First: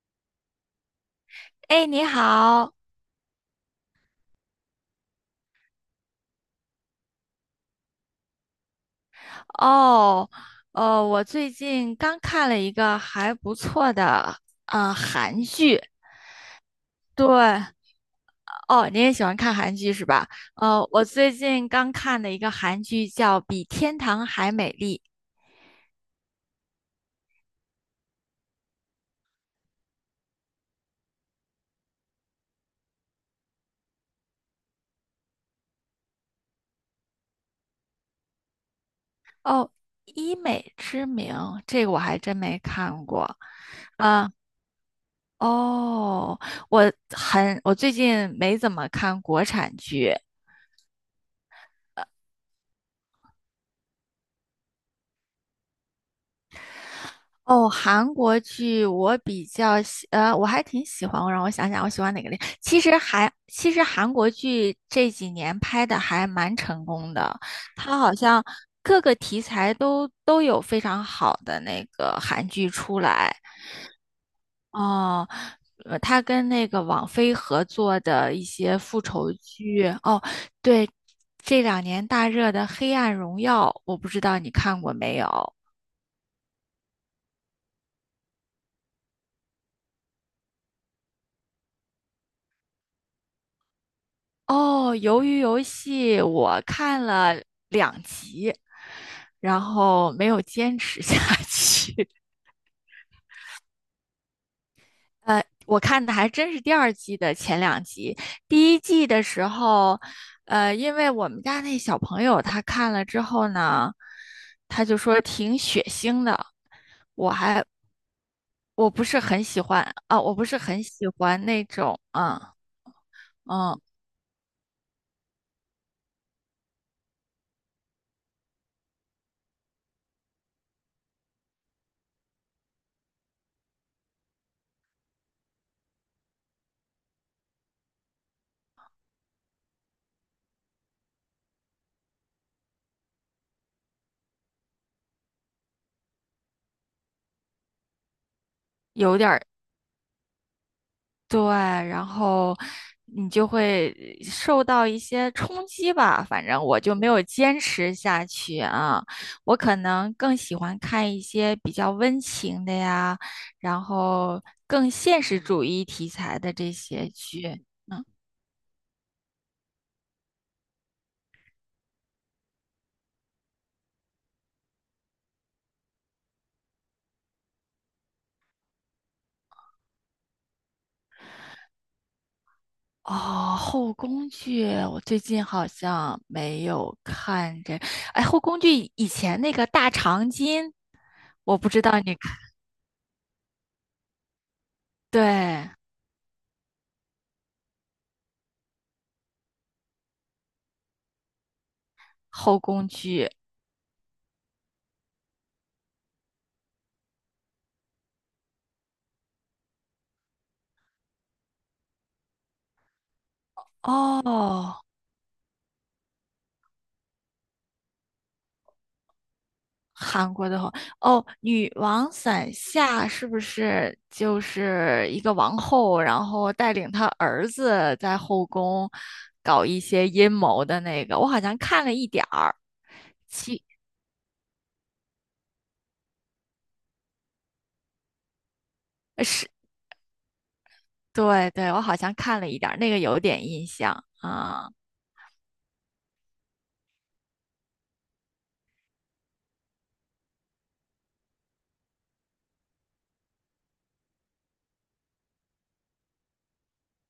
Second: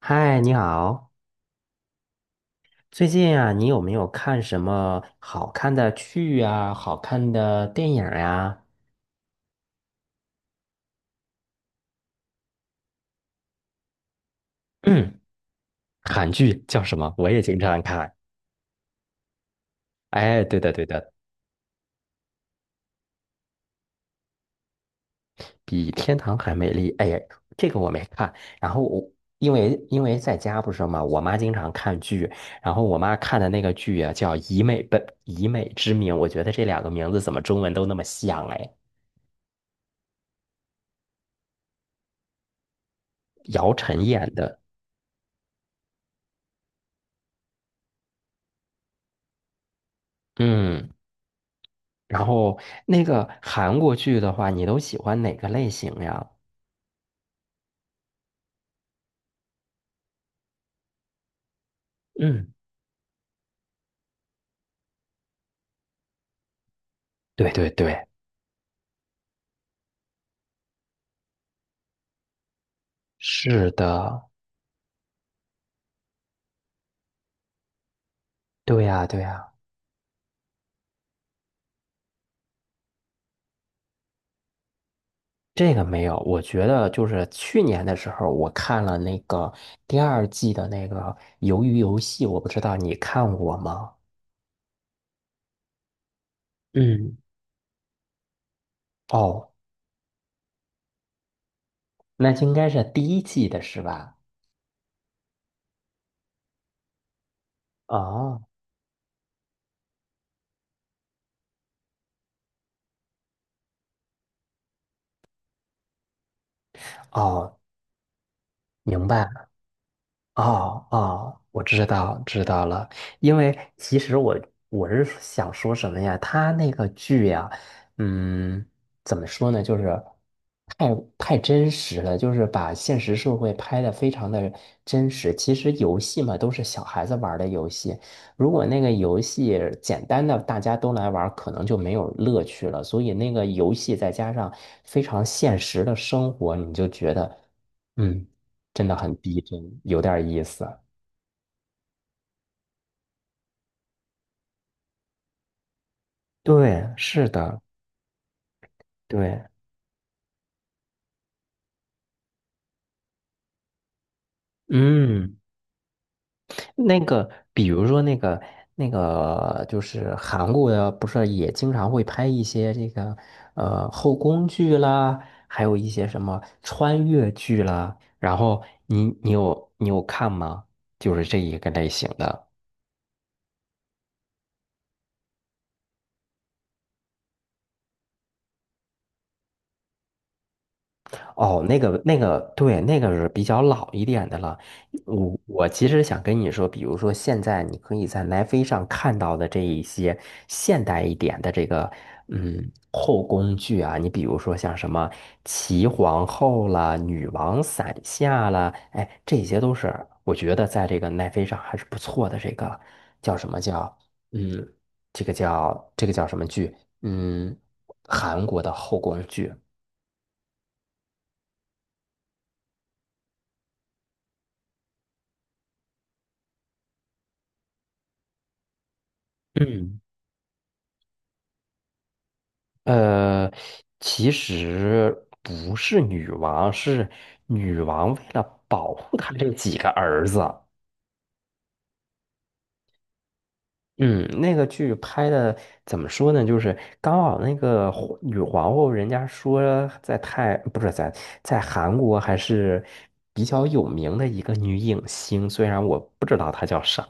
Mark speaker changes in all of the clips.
Speaker 1: 嗨，你好。
Speaker 2: 哎，你好。
Speaker 1: 最近啊，你有没有看什么好看的剧啊？好看的电影呀？
Speaker 2: 哦，我最近刚看了一个还不错的
Speaker 1: 嗯，
Speaker 2: 韩剧。
Speaker 1: 韩剧叫什么？
Speaker 2: 对。
Speaker 1: 我也经常看。
Speaker 2: 哦，你也喜欢看韩剧是吧？
Speaker 1: 哎，对的，对
Speaker 2: 我
Speaker 1: 的，
Speaker 2: 最近刚看的一个韩剧叫《比天堂还美丽》。
Speaker 1: 比天堂还美丽。哎呀，这个我没看。然后我因为在家不是嘛，我妈经常看剧，然后我妈看的那个剧啊，叫《以美之名》，我觉得这两个名字怎么中文都那么像哎，
Speaker 2: 哦，《医美之名》这个我还真没看过。
Speaker 1: 姚晨
Speaker 2: 啊、
Speaker 1: 演的。
Speaker 2: 哦，我我最近没怎么看国产剧。
Speaker 1: 嗯。然后那个韩国剧的话，你都喜欢哪个类型呀？
Speaker 2: 哦，韩国剧我比较喜，呃，我还挺喜欢。让我想想，我喜欢哪个类？
Speaker 1: 嗯，
Speaker 2: 其实韩国剧这几年拍的还蛮成功的，
Speaker 1: 对对
Speaker 2: 它
Speaker 1: 对，
Speaker 2: 好像各个题材都有非常好的那个韩剧出来。
Speaker 1: 是的，
Speaker 2: 哦，它跟那个网飞合作的一些
Speaker 1: 对
Speaker 2: 复
Speaker 1: 呀对
Speaker 2: 仇
Speaker 1: 呀，
Speaker 2: 剧。哦，对，这2年大热的《黑暗荣耀》，我不知道你看过没有？
Speaker 1: 这个没有。我觉得就是去年的时候，我看了那个第二季的那个《鱿鱼游戏》，我不知道你看过吗？
Speaker 2: 哦，鱿鱼游戏我看
Speaker 1: 嗯，
Speaker 2: 了两集，
Speaker 1: 哦，
Speaker 2: 然后没有坚持下 去。
Speaker 1: 那应该是第一季的是吧？
Speaker 2: 我看的还真是第二季的前2集。
Speaker 1: 哦，
Speaker 2: 第一季的时候，因为我们家那小朋友他看了之后呢，他就说挺血腥的，我
Speaker 1: 哦，
Speaker 2: 还我不
Speaker 1: 明
Speaker 2: 是很
Speaker 1: 白。
Speaker 2: 喜欢啊，我不是很
Speaker 1: 哦
Speaker 2: 喜
Speaker 1: 哦，
Speaker 2: 欢
Speaker 1: 我
Speaker 2: 那
Speaker 1: 知
Speaker 2: 种。
Speaker 1: 道
Speaker 2: 嗯
Speaker 1: 知道了，因为
Speaker 2: 嗯。
Speaker 1: 其实我是想说什么呀？他那个剧呀，嗯，怎么说呢？就是太真实了，就是把现实社会拍得非常的真实。其实游戏嘛，都是小孩子玩儿的游戏，如果那个游戏简单的大家都来玩儿可能就没有乐趣了。所以那个游戏再加上非常现实的生活，你就觉得。嗯。真的很
Speaker 2: 有点
Speaker 1: 逼
Speaker 2: 儿。
Speaker 1: 真，有点意思。
Speaker 2: 对，然后你就会受到一些冲击吧。反正我
Speaker 1: 对，
Speaker 2: 就没有
Speaker 1: 是
Speaker 2: 坚
Speaker 1: 的，
Speaker 2: 持下去啊。
Speaker 1: 对，
Speaker 2: 我可能更喜欢看一些比较温情的呀，然后更现
Speaker 1: 嗯，
Speaker 2: 实主义题材的这
Speaker 1: 那
Speaker 2: 些
Speaker 1: 个，
Speaker 2: 剧。
Speaker 1: 比如说
Speaker 2: 嗯，
Speaker 1: 那个，就是韩国的，不是也经常会拍一些这个后宫剧啦，还有一些什么穿越剧啦。然后你有看吗？就是这一个类型的。
Speaker 2: 哦，后宫剧我最近好像没有看这。哎，后宫剧以前那个《大长今》，我
Speaker 1: 哦，
Speaker 2: 不
Speaker 1: 那
Speaker 2: 知道
Speaker 1: 个
Speaker 2: 你
Speaker 1: 那
Speaker 2: 看。
Speaker 1: 个，对，那个是比较老一点的了。我
Speaker 2: 对，
Speaker 1: 其实想跟你说，比如说现在你可以在奈飞上看到的这一些现代一点的这个
Speaker 2: 后宫
Speaker 1: 后
Speaker 2: 剧
Speaker 1: 宫剧啊，你比如说像什么齐皇后啦、女王伞下啦，哎，这些都是我觉得在这个奈飞上还是不错的。这个叫什么叫嗯，
Speaker 2: 哦。
Speaker 1: 这个叫什么剧？嗯，韩国的后宫剧。
Speaker 2: 韩国的话，哦，女王伞下是不是就是一个王后，然后带领她儿子在后宫搞一
Speaker 1: 嗯
Speaker 2: 些阴谋的那个？我好像看了一点儿。
Speaker 1: 呃，
Speaker 2: 其
Speaker 1: 其实不是女王，是女王为了保护
Speaker 2: 呃
Speaker 1: 她
Speaker 2: 是
Speaker 1: 这几个儿子。
Speaker 2: 对对，我好像看了一点儿，那个有点印象
Speaker 1: 嗯，那个
Speaker 2: 啊。
Speaker 1: 剧拍的怎么说呢？就是刚好那个皇后，人家说在泰不是在在韩国还是比较有名的一个女影星，虽然我不知道她叫啥。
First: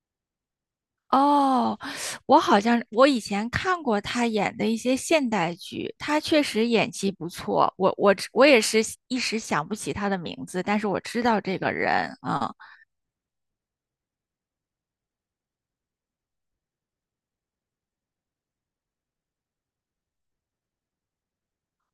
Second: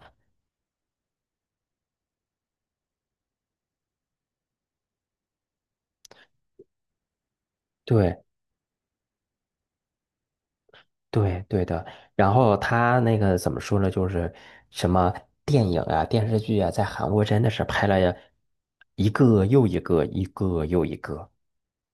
Speaker 2: 哦，我好像以前看过她演的一些现代剧，她确实演技不错。我我
Speaker 1: 对，
Speaker 2: 只我也是一时想不起她的名字，但是我知道
Speaker 1: 对
Speaker 2: 这
Speaker 1: 对
Speaker 2: 个
Speaker 1: 的，
Speaker 2: 人
Speaker 1: 然
Speaker 2: 啊。
Speaker 1: 后他那个怎么说呢？就是什么电影啊、电视剧啊，在韩国真的是拍了一个又一个，一个又一个。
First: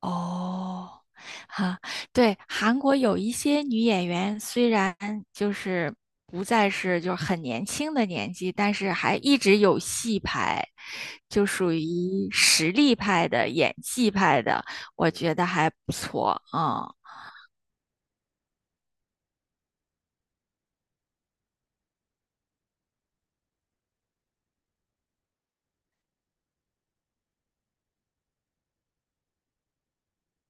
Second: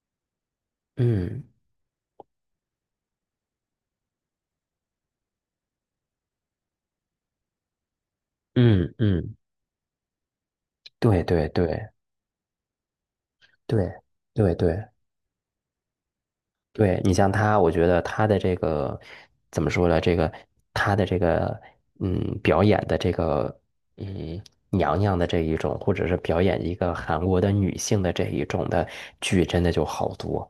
Speaker 2: 哦，
Speaker 1: 嗯
Speaker 2: 哈，对，韩国有一些女演员，虽然就是不再是就是很年轻的年纪，但是
Speaker 1: 嗯
Speaker 2: 还
Speaker 1: 嗯，
Speaker 2: 一直有戏拍，
Speaker 1: 对
Speaker 2: 就
Speaker 1: 对
Speaker 2: 属
Speaker 1: 对
Speaker 2: 于实力派的、演
Speaker 1: 对
Speaker 2: 技派
Speaker 1: 对
Speaker 2: 的，
Speaker 1: 对
Speaker 2: 我觉得还不错啊。嗯
Speaker 1: 对，你像他，我觉得他的这个怎么说呢？这个他的这个表演的这个嗯，娘娘的这一种，或者是表演一个韩国的女性的这一种的剧，真的就好多。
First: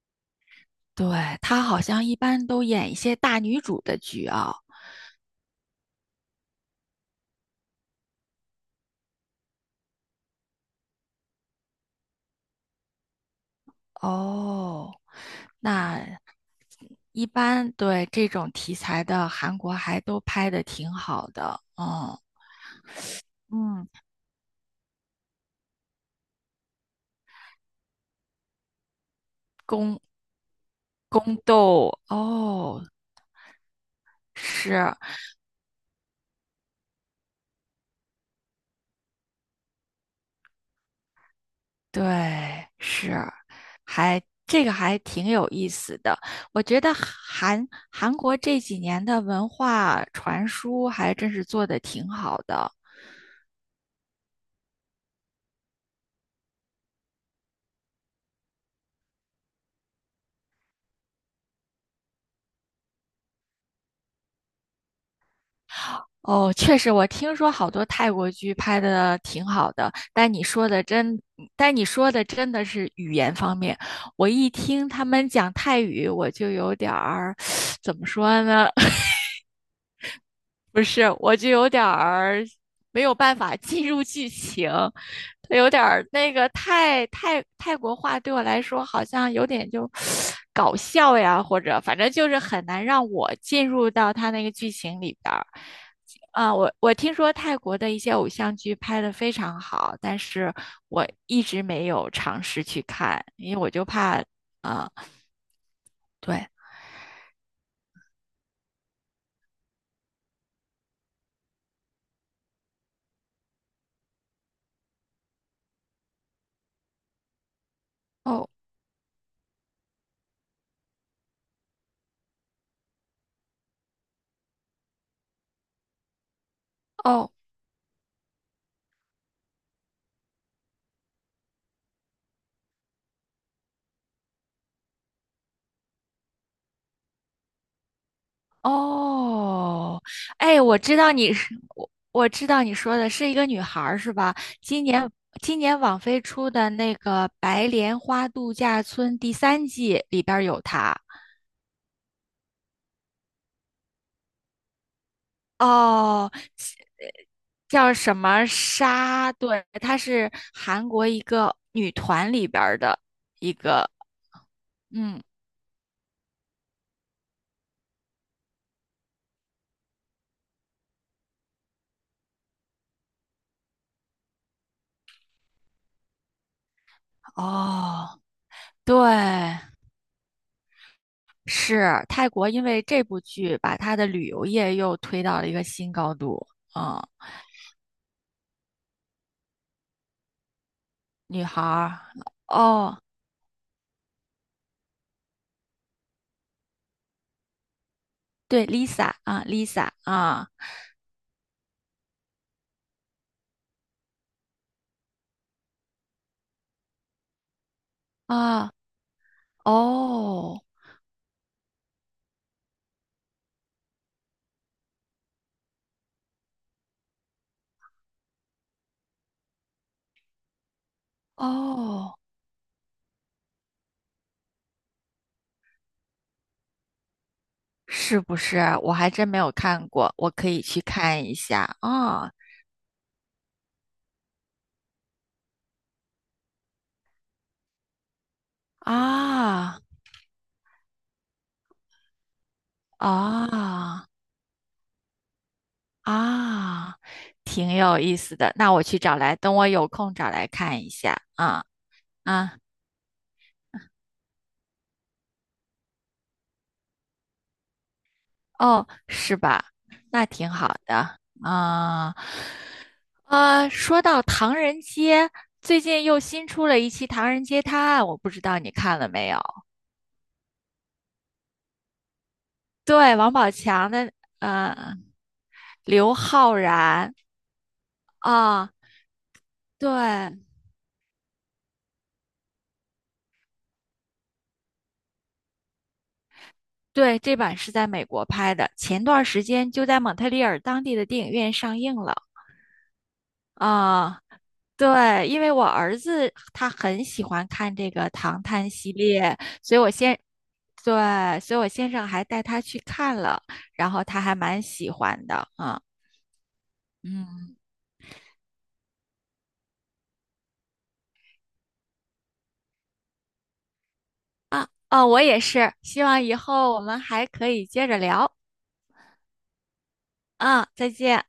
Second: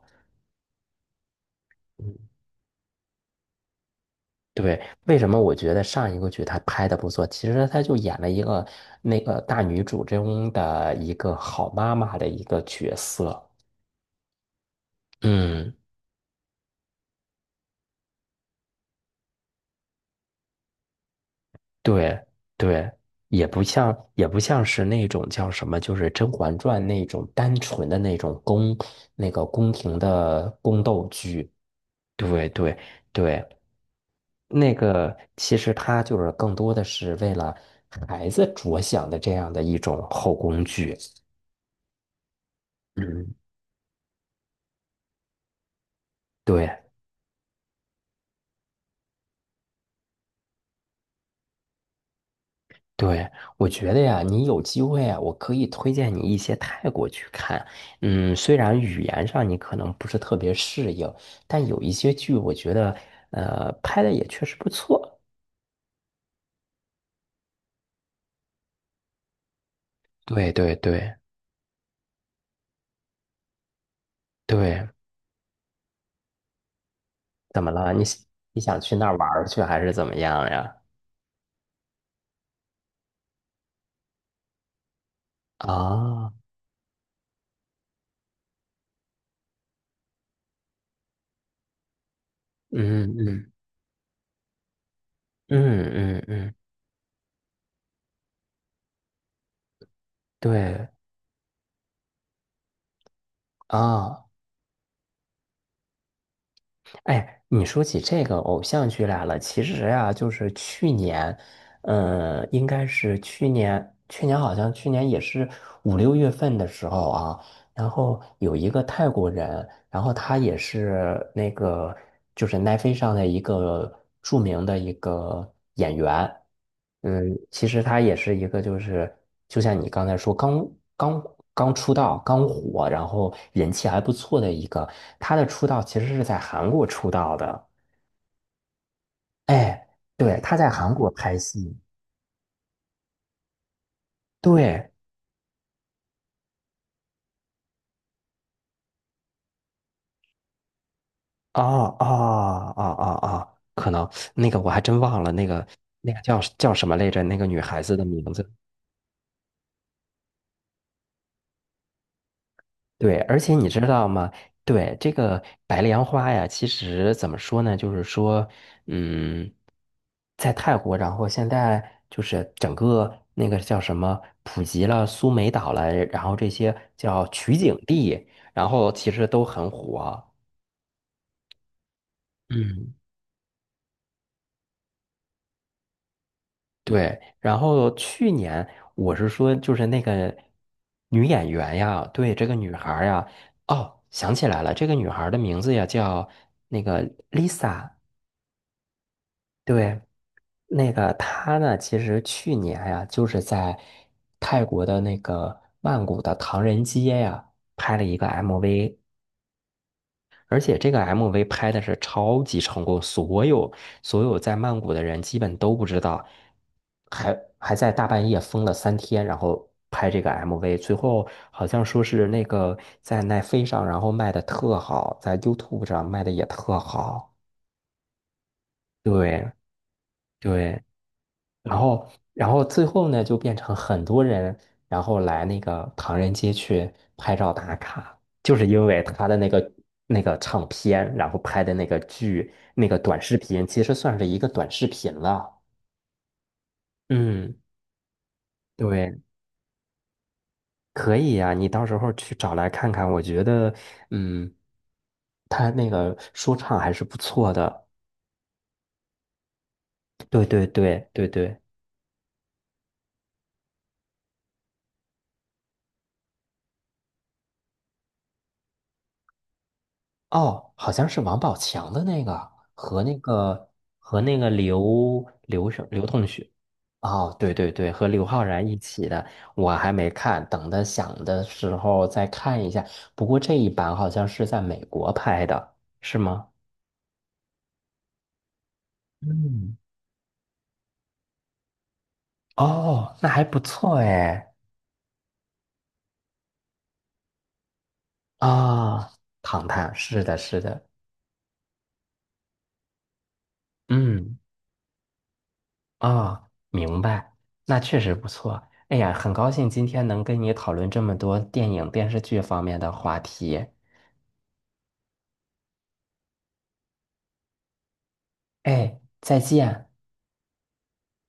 Speaker 2: 对，她好像一般都演一些大女主的剧啊。
Speaker 1: 对，为什么我觉得上一个剧他拍的不错？其实他就演了一个那个大女主中的一个好妈妈的一个角色。
Speaker 2: 哦，
Speaker 1: 嗯，
Speaker 2: 那一般对这种题材的韩国还都拍的挺好的。嗯。
Speaker 1: 对对，也不
Speaker 2: 嗯。
Speaker 1: 像也不像是那种叫什么，就是《甄嬛传》那种单纯的那种那个宫
Speaker 2: 宫
Speaker 1: 廷的宫斗
Speaker 2: 宫
Speaker 1: 剧。
Speaker 2: 斗
Speaker 1: 对对
Speaker 2: 哦。
Speaker 1: 对，那
Speaker 2: 是。
Speaker 1: 个其实他就是更多的是为了孩子着想的这样的一种后宫剧。
Speaker 2: 对。是。
Speaker 1: 嗯，
Speaker 2: 还这个还挺有意思的。我
Speaker 1: 对。
Speaker 2: 觉得韩国这几年的文化传输还真是做的挺好的。
Speaker 1: 对，我觉得呀，你有机会啊，我可以推荐你一些泰国去看。嗯，虽然语言上你可能不是特别适应，但有一些剧我觉得，拍的也确实不错。
Speaker 2: 哦，确实，我听说好多泰国剧拍的挺好的，
Speaker 1: 对对对
Speaker 2: 但你说的真的是语言方面。我一
Speaker 1: 对，
Speaker 2: 听他们讲泰语，我就有点儿，
Speaker 1: 怎么 了？
Speaker 2: 怎
Speaker 1: 你
Speaker 2: 么
Speaker 1: 想
Speaker 2: 说
Speaker 1: 你
Speaker 2: 呢？
Speaker 1: 想去那儿玩儿去，还是怎么样呀？
Speaker 2: 不是，我就有点儿没有办法进入剧情。他有点儿
Speaker 1: 啊，
Speaker 2: 那个泰国话对我来说好像有点就 搞笑呀，或者反正就是很难让
Speaker 1: 嗯
Speaker 2: 我
Speaker 1: 嗯
Speaker 2: 进入到他那个剧情里边儿。
Speaker 1: 嗯嗯
Speaker 2: 啊，
Speaker 1: 嗯，
Speaker 2: 我听说泰国的一些偶像剧拍的非常好，但是
Speaker 1: 对
Speaker 2: 我一直没有尝试去看，因为我就怕。
Speaker 1: 啊。
Speaker 2: 啊、对，
Speaker 1: 哎，你说起这个偶像剧来了，其实呀、就是去年，嗯，应该是去年，去年好像去年也是五六月份的时候啊，然后
Speaker 2: 哦
Speaker 1: 有一个泰国人，然后他也是那个就是奈飞上的一个著名的一个演员，
Speaker 2: 哦，
Speaker 1: 嗯，其实他也是一个，就是就像你刚才说，刚刚出道、刚火，然后人气还不错的一个。他的出道其实是在韩国出道的。哎，
Speaker 2: 哦，
Speaker 1: 对，他
Speaker 2: 哎。
Speaker 1: 在韩国拍戏。
Speaker 2: 我知道你说的是一个女孩儿是吧？今
Speaker 1: 对，
Speaker 2: 年今年网飞出的那个《白莲花度假村》第三季里边儿有她。
Speaker 1: 哦哦哦哦哦，可能那个我还真忘了那个
Speaker 2: 哦，
Speaker 1: 叫什么来着？那个女孩
Speaker 2: 叫
Speaker 1: 子的
Speaker 2: 什
Speaker 1: 名
Speaker 2: 么
Speaker 1: 字。
Speaker 2: 沙？对，她是韩国一个女团里边儿的
Speaker 1: 对，而
Speaker 2: 一
Speaker 1: 且你知
Speaker 2: 个。
Speaker 1: 道吗？对，这
Speaker 2: 嗯，
Speaker 1: 个白莲花呀，其实怎么说呢？就是说，嗯，在泰国，然后现在就是整个那个叫什么，普及了苏梅岛了，然后这些叫取景
Speaker 2: 哦，
Speaker 1: 地，然后
Speaker 2: 对，
Speaker 1: 其实都很火。
Speaker 2: 是泰国，因为
Speaker 1: 嗯，
Speaker 2: 这部剧把她的旅游业又推到了一个新高度。嗯
Speaker 1: 对。然后去年我是说，就是那个女
Speaker 2: 女
Speaker 1: 演
Speaker 2: 孩
Speaker 1: 员
Speaker 2: 儿，
Speaker 1: 呀，对，这个女孩
Speaker 2: 哦，
Speaker 1: 儿呀，哦，想起来了，这个女孩儿的名字呀叫那个 Lisa。
Speaker 2: 对，Lisa 啊，Lisa
Speaker 1: 对，
Speaker 2: 啊
Speaker 1: 那个他呢，其实去年呀，就是在泰国的那个曼谷的唐人街呀，拍了一个
Speaker 2: 啊。
Speaker 1: MV，而
Speaker 2: 哦
Speaker 1: 且这个 MV 拍的是超级成功，所有在曼谷的人基本都不知道，还在大半夜封了3天，然后拍这个 MV，最后好像说
Speaker 2: 哦，
Speaker 1: 是那个在奈飞上，然后卖的特好，在 YouTube 上卖的也特好，
Speaker 2: 是不是？我还真没有
Speaker 1: 对
Speaker 2: 看过，我可以去
Speaker 1: 对。
Speaker 2: 看一下
Speaker 1: 然后，
Speaker 2: 啊
Speaker 1: 然后，最后呢，就变成很多人，然后来那个唐人街去拍照打卡，就是因为他的那个
Speaker 2: 啊
Speaker 1: 那个唱片，然后拍的那个剧，那个短视频，其实
Speaker 2: 啊
Speaker 1: 算是一个短视频了。
Speaker 2: 啊，
Speaker 1: 嗯，
Speaker 2: 挺有意思的。那我去找
Speaker 1: 对，
Speaker 2: 来，等我有空找来看一
Speaker 1: 可
Speaker 2: 下
Speaker 1: 以呀，
Speaker 2: 啊
Speaker 1: 你到时候去找
Speaker 2: 啊。
Speaker 1: 来看看，我觉得，嗯，他那个说唱还是不错的。
Speaker 2: 哦，是吧？那
Speaker 1: 对
Speaker 2: 挺
Speaker 1: 对
Speaker 2: 好
Speaker 1: 对
Speaker 2: 的
Speaker 1: 对对。
Speaker 2: 啊。啊，说到唐人街，最近又新出了一期《唐人街探案》，我不知道你看了没有？
Speaker 1: 哦，好像是王宝强的那个和
Speaker 2: 对，
Speaker 1: 那
Speaker 2: 王宝
Speaker 1: 个
Speaker 2: 强的，
Speaker 1: 和那个
Speaker 2: 呃，
Speaker 1: 刘
Speaker 2: 刘
Speaker 1: 同学，
Speaker 2: 昊然
Speaker 1: 哦，对对对，和刘昊然
Speaker 2: 啊。
Speaker 1: 一起的，我还没
Speaker 2: 对
Speaker 1: 看，等他想的时候再看一下。不过这一版好像是在美国拍的，是吗？
Speaker 2: 对，这版是在美国拍的，前段时间
Speaker 1: 嗯，
Speaker 2: 就在蒙特利尔当地的电影院上映了
Speaker 1: 哦，那还不错
Speaker 2: 啊。
Speaker 1: 哎。
Speaker 2: 对，因为我儿子他很喜欢看这个《唐探》系
Speaker 1: 啊，
Speaker 2: 列。
Speaker 1: 唐
Speaker 2: 所以我
Speaker 1: 探，
Speaker 2: 先，
Speaker 1: 是的，是的，
Speaker 2: 对，所以我先生还带他去看了，然后他还
Speaker 1: 嗯。
Speaker 2: 蛮喜欢的啊。
Speaker 1: 啊，明白，
Speaker 2: 嗯
Speaker 1: 那确实不错。哎呀，很高兴今天能跟你讨论这么多电影、电视剧方面的话题。
Speaker 2: 啊哦，我也是，希望以后我们还可以接着聊。
Speaker 1: 哎，再见。
Speaker 2: 啊，再见。